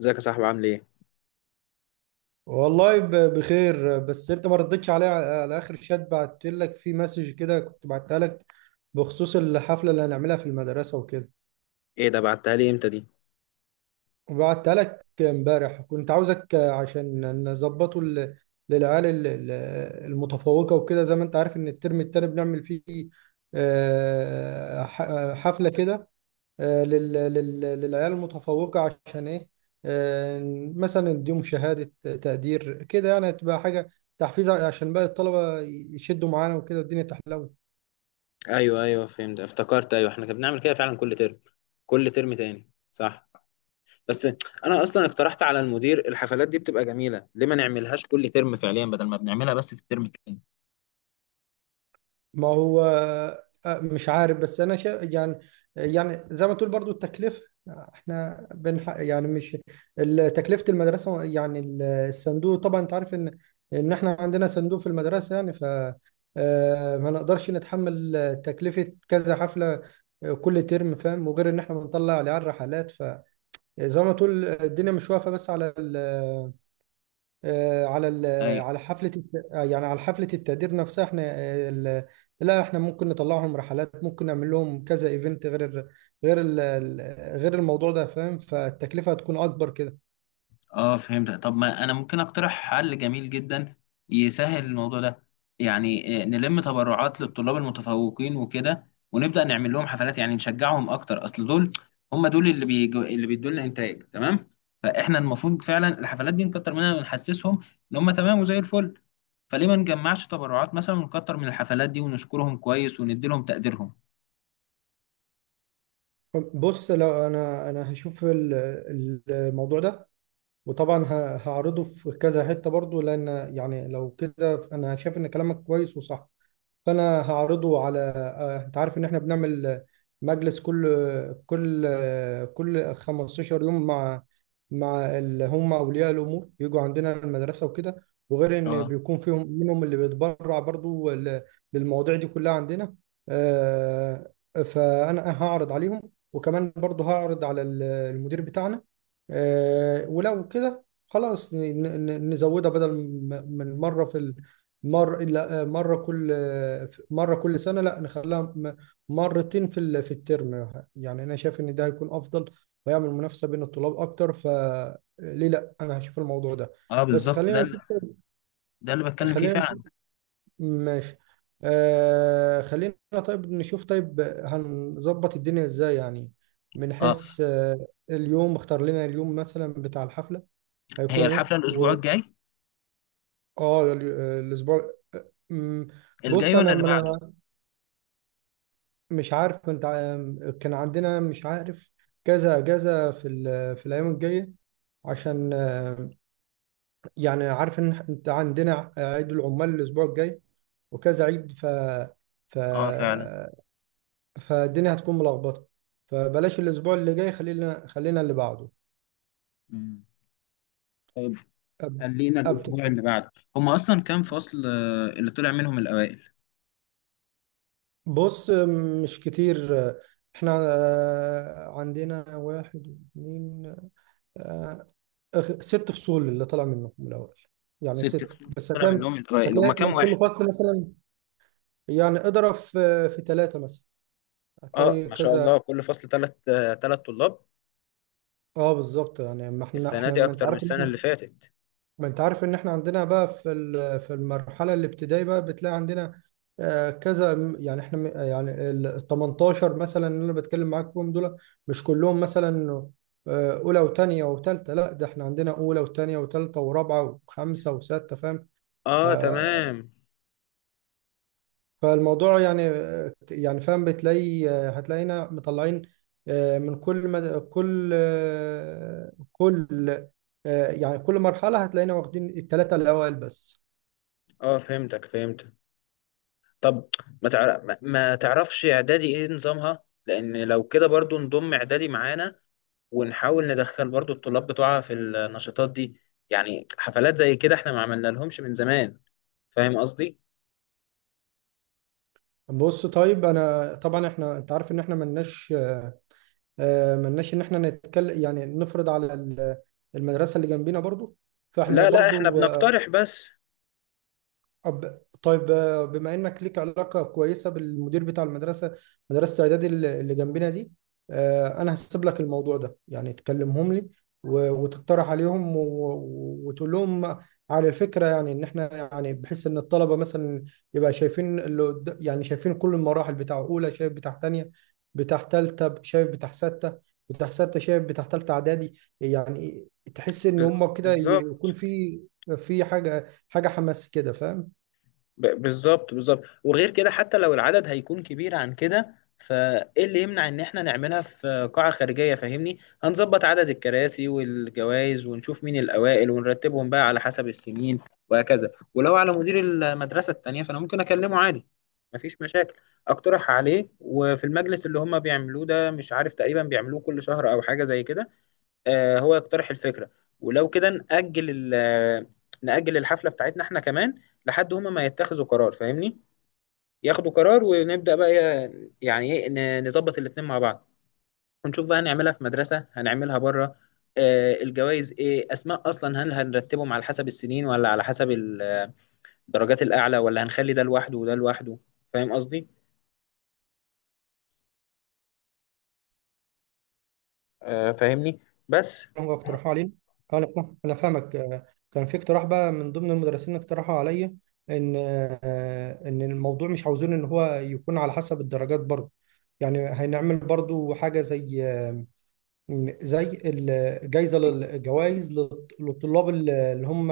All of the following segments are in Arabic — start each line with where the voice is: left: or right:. left: ازيك يا صاحبي عامل ايه؟
right: والله بخير بس انت ما ردتش عليا على اخر شات بعت لك في مسج كده كنت بعتها لك بخصوص الحفله اللي هنعملها في المدرسه وكده.
left: ايه ده، بعتها لي امتى دي؟
right: وبعتها لك امبارح، كنت عاوزك عشان نظبطه ل- للعيال المتفوقه وكده. زي ما انت عارف ان الترم التاني بنعمل فيه حفله كده، للعيال المتفوقة. عشان إيه؟ آه، مثلا نديهم شهادة تقدير كده، يعني تبقى حاجة تحفيز عشان باقي الطلبة يشدوا معانا وكده والدنيا تحلو.
left: ايوه ايوه فهمت، افتكرت، ايوه احنا كنا بنعمل كده فعلا كل ترم، كل ترم تاني صح. بس انا اصلا اقترحت على المدير، الحفلات دي بتبقى جميله، ليه ما نعملهاش كل ترم فعليا بدل ما بنعملها بس في الترم التاني؟
right: ما هو مش عارف، بس انا يعني، يعني زي ما تقول برضو التكلفه. احنا يعني، مش تكلفه المدرسه، يعني الصندوق. طبعا انت عارف ان احنا عندنا صندوق في المدرسه، يعني ف ما نقدرش نتحمل تكلفه كذا حفله كل ترم، فاهم؟ وغير ان احنا بنطلع العيال رحلات، فزي ما تقول الدنيا مش واقفه بس على على حفلة الت- آه، يعني على حفلة التقدير نفسها. احنا لا احنا ممكن نطلعهم رحلات، ممكن نعمل لهم كذا ايفنت غير ال- غير ال- ال- غير الموضوع ده، فاهم؟ فالتكلفة هتكون اكبر كده.
left: اه فهمت. طب ما انا ممكن اقترح حل جميل جدا يسهل الموضوع ده. يعني نلم تبرعات للطلاب المتفوقين وكده، ونبدأ نعمل لهم حفلات، يعني نشجعهم اكتر، اصل دول هم دول اللي بيجو، اللي بيدوا لنا انتاج. تمام؟ فاحنا المفروض فعلا الحفلات دي نكتر منها ونحسسهم ان هم تمام وزي الفل. فليه ما نجمعش تبرعات مثلا ونكتر من الحفلات دي ونشكرهم كويس وندي لهم تقديرهم؟
right: بص، لو انا هشوف الموضوع ده، وطبعا هعرضه في كذا حتة برضو، لان يعني لو كده انا شايف ان كلامك كويس وصح. فانا هعرضه على انت عارف ان احنا بنعمل مجلس كل كل 15 يوم مع اللي هم اولياء الامور، بيجوا عندنا المدرسه وكده. وغير ان
left: اه.
right: بيكون فيهم منهم اللي بيتبرع برضو للمواضيع دي كلها عندنا. آه، فانا هعرض عليهم، وكمان برضو هعرض على المدير بتاعنا. ولو كده خلاص نزودها، بدل من مره في مر لا مره كل سنه، لا نخليها مرتين في في الترم. يعني انا شايف ان ده هيكون افضل، ويعمل منافسه بين الطلاب اكتر. فليه لا، انا هشوف الموضوع ده،
left: اه
right: بس
left: بالظبط،
right: خلينا نشوف
left: ده اللي بتكلم فيه
right: خلينا
left: فعلا.
right: نشوف. ماشي. آه، خلينا. طيب نشوف، طيب هنظبط الدنيا ازاي، يعني من
left: اه.
right: حيث اليوم. اختار لنا اليوم مثلا بتاع الحفله
left: هي
right: هيكون ايه
left: الحفلة الاسبوع الجاي
right: اه الاسبوع
left: الجاي
right: بص،
left: ولا
right: انا
left: اللي بعده؟
right: مش عارف، انت كان عندنا، مش عارف كذا كذا في في الايام الجايه، عشان يعني عارف ان انت عندنا عيد العمال الاسبوع الجاي وكذا عيد، ف
left: اه فعلا.
right: فالدنيا هتكون ملخبطه. فبلاش الاسبوع اللي جاي، خلينا اللي بعده.
left: مم. طيب،
right: أب...
left: خلينا
right: أب...
left: الأسبوع
right: تفت-
left: اللي بعده. هما أصلا كام فصل اللي طلع منهم الأوائل؟
right: بص، مش كتير، احنا عندنا واحد اثنين ست فصول اللي طلع منه من الاول، يعني
left: ست
right: ست
left: فصول
right: بس.
left: طلع
right: هتلاقي،
left: منهم الأوائل، هما
right: هتلاقي
left: كام
right: من
left: واحد؟
right: كل فصل مثلا، يعني اضرب في ثلاثه مثلا،
left: اه
right: هتلاقي
left: ما شاء
right: كذا.
left: الله، كل فصل تلات تلات طلاب.
right: اه بالظبط. يعني ما احنا،
left: السنة
right: احنا
left: دي
right: ما انت
left: أكتر من
right: عارف ان
left: السنة
right: احنا
left: اللي فاتت.
right: ما انت عارف ان احنا عندنا بقى في في المرحله الابتدائيه، بقى بتلاقي عندنا كذا. يعني احنا يعني ال 18 مثلا اللي انا بتكلم معاك فيهم دول، مش كلهم مثلا اولى وثانيه وثالثه، لا ده احنا عندنا اولى وثانيه وثالثه ورابعه وخمسه وسته، فاهم؟ ف
left: اه تمام.
right: فالموضوع يعني، يعني فاهم، بتلاقي هتلاقينا مطلعين آه، من كل مد... كل آه، كل آه، يعني كل مرحلة هتلاقينا واخدين الثلاثة الأوائل بس.
left: اه فهمتك فهمتك. طب ما تعرفش إعدادي إيه نظامها؟ لأن لو كده برضو نضم إعدادي معانا ونحاول ندخل برضو الطلاب بتوعها في النشاطات دي. يعني حفلات زي كده احنا ما عملنا لهمش من زمان. فاهم قصدي؟
right: بص طيب، أنا طبعا إحنا، أنت عارف إن إحنا ملناش ملناش إن إحنا نتكلم، يعني نفرض على المدرسة اللي جنبينا برضو. فإحنا
left: لا لا احنا
right: برضو
left: بنقترح بس.
right: طيب، بما انك ليك علاقه كويسه بالمدير بتاع المدرسه، مدرسه اعدادي اللي جنبنا دي، انا هسيب لك الموضوع ده. يعني تكلمهم لي وتقترح عليهم وتقول لهم على الفكره، يعني ان احنا يعني بحيث ان الطلبه مثلا يبقى شايفين اللي يعني شايفين كل المراحل. بتاع اولى شايف بتاع تانية، بتاع تالتة شايف بتاع ستة، بتاع ستة شايف بتاع تالتة اعدادي. يعني تحس ان
left: ب-
right: هم كده يكون
left: بالظبط.
right: في حاجه حماس كده، فاهم؟
left: بالظبط بالظبط. وغير كده حتى لو العدد هيكون كبير عن كده، فايه اللي يمنع ان احنا نعملها في قاعة خارجية؟ فاهمني، هنظبط عدد الكراسي والجوائز ونشوف مين الاوائل ونرتبهم بقى على حسب السنين وهكذا. ولو على مدير المدرسة التانية فانا ممكن اكلمه عادي، مفيش مشاكل. اقترح عليه، وفي المجلس اللي هم بيعملوه ده، مش عارف تقريبا بيعملوه كل شهر او حاجة زي كده، هو يقترح الفكرة. ولو كده نأجل نأجل الحفلة بتاعتنا احنا كمان لحد هما ما يتخذوا قرار، فاهمني، ياخدوا قرار، ونبدأ بقى يعني ايه، نظبط الاتنين مع بعض، ونشوف بقى هنعملها في مدرسة هنعملها بره. الجوائز ايه اسماء اصلا، هل هنرتبهم على حسب السنين ولا على حسب الدرجات الاعلى، ولا هنخلي ده لوحده وده لوحده؟ فاهم قصدي؟ فاهمني؟ بس.
right: هم اقترحوا علينا. اه انا انا فاهمك. كان في اقتراح بقى من ضمن المدرسين، اقترحوا عليا ان ان الموضوع مش عاوزين ان هو يكون على حسب الدرجات برضه. يعني هنعمل برضه حاجه زي زي الجوائز للطلاب اللي هم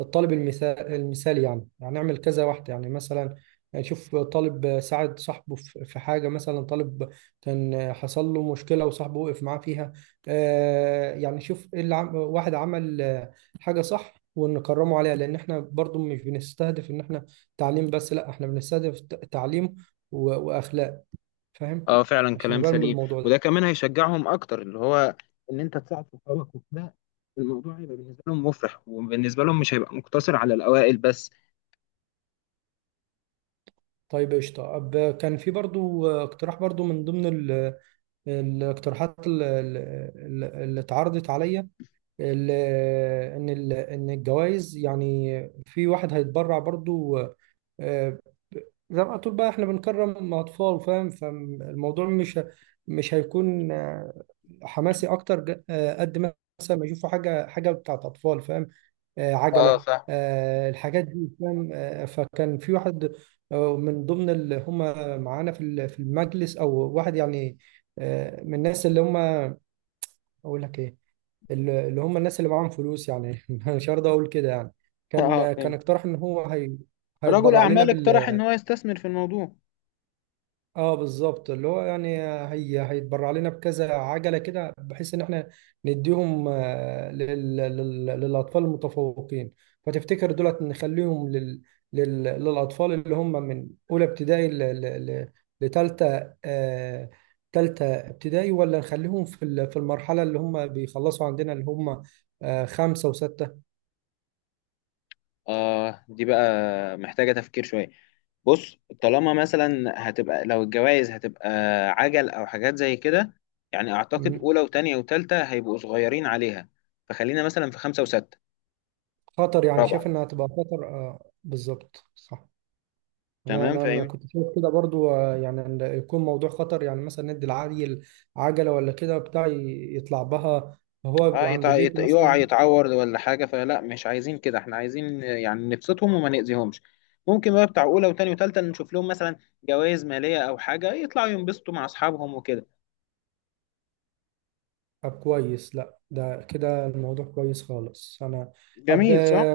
right: الطالب المثالي، يعني يعني نعمل كذا واحدة. يعني مثلا نشوف طالب ساعد صاحبه في حاجة، مثلا طالب كان حصل له مشكلة وصاحبه وقف معاه فيها. يعني شوف ايه اللي واحد عمل حاجة صح ونكرمه عليها. لأن احنا برضو مش بنستهدف إن احنا تعليم بس، لا احنا بنستهدف تعليم وأخلاق، فاهم؟
left: اه فعلا
right: عشان
left: كلام
right: يبان
left: سليم،
right: بالموضوع
left: وده
right: ده.
left: كمان هيشجعهم اكتر، اللي هو ان انت تساعد صحابك وكده. الموضوع هيبقى بالنسبه لهم مفرح، وبالنسبه لهم مش هيبقى مقتصر على الاوائل بس.
right: طيب قشطة. أب كان في برضو اقتراح، برضو من ضمن الاقتراحات اللي اتعرضت عليا، ال- إن إن الجوائز يعني، في واحد هيتبرع برضو آه، زي ما تقول بقى، احنا بنكرم أطفال، فاهم؟ فالموضوع مش هيكون حماسي أكتر قد ما مثلا ما يشوفوا حاجة بتاعت أطفال، فاهم؟
left: اه
right: عجله،
left: فاهم.
right: الحاجات دي، فاهم؟ فكان في واحد من ضمن اللي هم معانا في في المجلس، او واحد يعني من الناس اللي هم، اقول لك ايه، اللي هم الناس اللي معاهم فلوس، يعني مش هرضى اقول كده يعني.
left: اه
right: كان
left: فاهم.
right: اقترح ان هو
left: رجل
right: هيتبرع لنا.
left: اعمال اقترح ان هو يستثمر في الموضوع.
right: اه بالظبط، اللي هو يعني هيتبرع لنا بكذا عجله كده، بحيث ان احنا نديهم للاطفال المتفوقين. فتفتكر دولت نخليهم للاطفال اللي هم من اولى ابتدائي لتالتة، آه... تالتة ابتدائي، ولا نخليهم في في المرحله اللي هم بيخلصوا عندنا، اللي هم آه خمسه وسته.
left: اه دي بقى محتاجه تفكير شويه. بص، طالما مثلا هتبقى، لو الجوائز هتبقى عجل او حاجات زي كده، يعني اعتقد
right: مم.
left: اولى وتانية وتالتة هيبقوا صغيرين عليها. فخلينا مثلا في خمسة وستة،
right: خطر، يعني شايف
left: رابعة.
right: انها هتبقى خطر، آه بالظبط صح. انا
left: تمام
right: انا انا
left: فاهم.
right: كنت شايف كده برضو، يعني إن يكون موضوع خطر، يعني مثلا ندي العيل عجله ولا كده بتاع يطلع بها وهو بيبقى عند بيته
left: يقع
right: مثلا.
left: يتعور ولا حاجة، فلا مش عايزين كده، احنا عايزين يعني نبسطهم وما نأذيهمش. ممكن بقى بتاع أولى وتانية وتالتة نشوف لهم مثلا جوائز مالية أو حاجة، يطلعوا ينبسطوا مع أصحابهم وكده.
right: طب كويس، لا ده كده الموضوع كويس خالص. انا اب
left: جميل، صح؟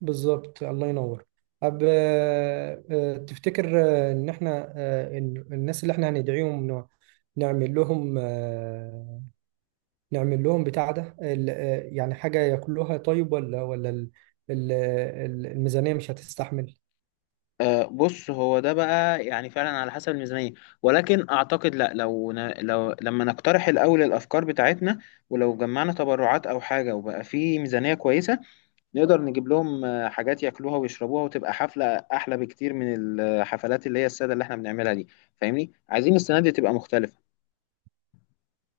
right: بالظبط، الله ينور. اب تفتكر ان احنا إن الناس اللي احنا هندعيهم نعمل لهم نعمل لهم بتاع ده يعني حاجه ياكلوها طيب، ال- الميزانيه مش هتستحمل؟
left: آه بص، هو ده بقى يعني فعلا على حسب الميزانية، ولكن أعتقد لا، لو لما نقترح الأول الأفكار بتاعتنا، ولو جمعنا تبرعات أو حاجة وبقى في ميزانية كويسة، نقدر نجيب لهم حاجات ياكلوها ويشربوها، وتبقى حفلة احلى بكتير من الحفلات اللي هي السادة اللي احنا بنعملها دي. فاهمني، عايزين السنة دي تبقى مختلفة.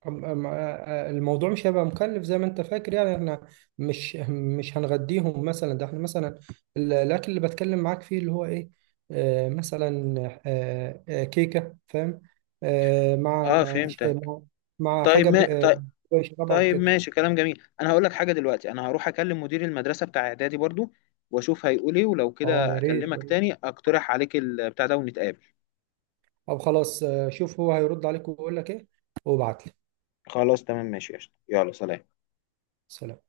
right: الموضوع مش هيبقى مكلف زي ما انت فاكر. يعني احنا مش هنغديهم مثلا، ده احنا مثلا الاكل اللي بتكلم معاك فيه، اللي هو ايه، آه مثلا كيكه فاهم، آه مع
left: اه
right: ش-
left: فهمتك.
right: مع مع
left: طيب
right: حاجه
left: ما طيب,
right: يشربها
left: طيب
right: وكده.
left: ماشي، كلام جميل. انا هقول لك حاجة دلوقتي، انا هروح اكلم مدير المدرسة بتاع اعدادي برضو واشوف هيقول ايه، ولو
right: اه
left: كده
right: يا ريت،
left: اكلمك تاني اقترح عليك البتاع ده ونتقابل.
right: او خلاص شوف هو هيرد عليك ويقول لك ايه وابعت لي.
left: خلاص تمام ماشي يا قشطة. يلا سلام.
right: سلام.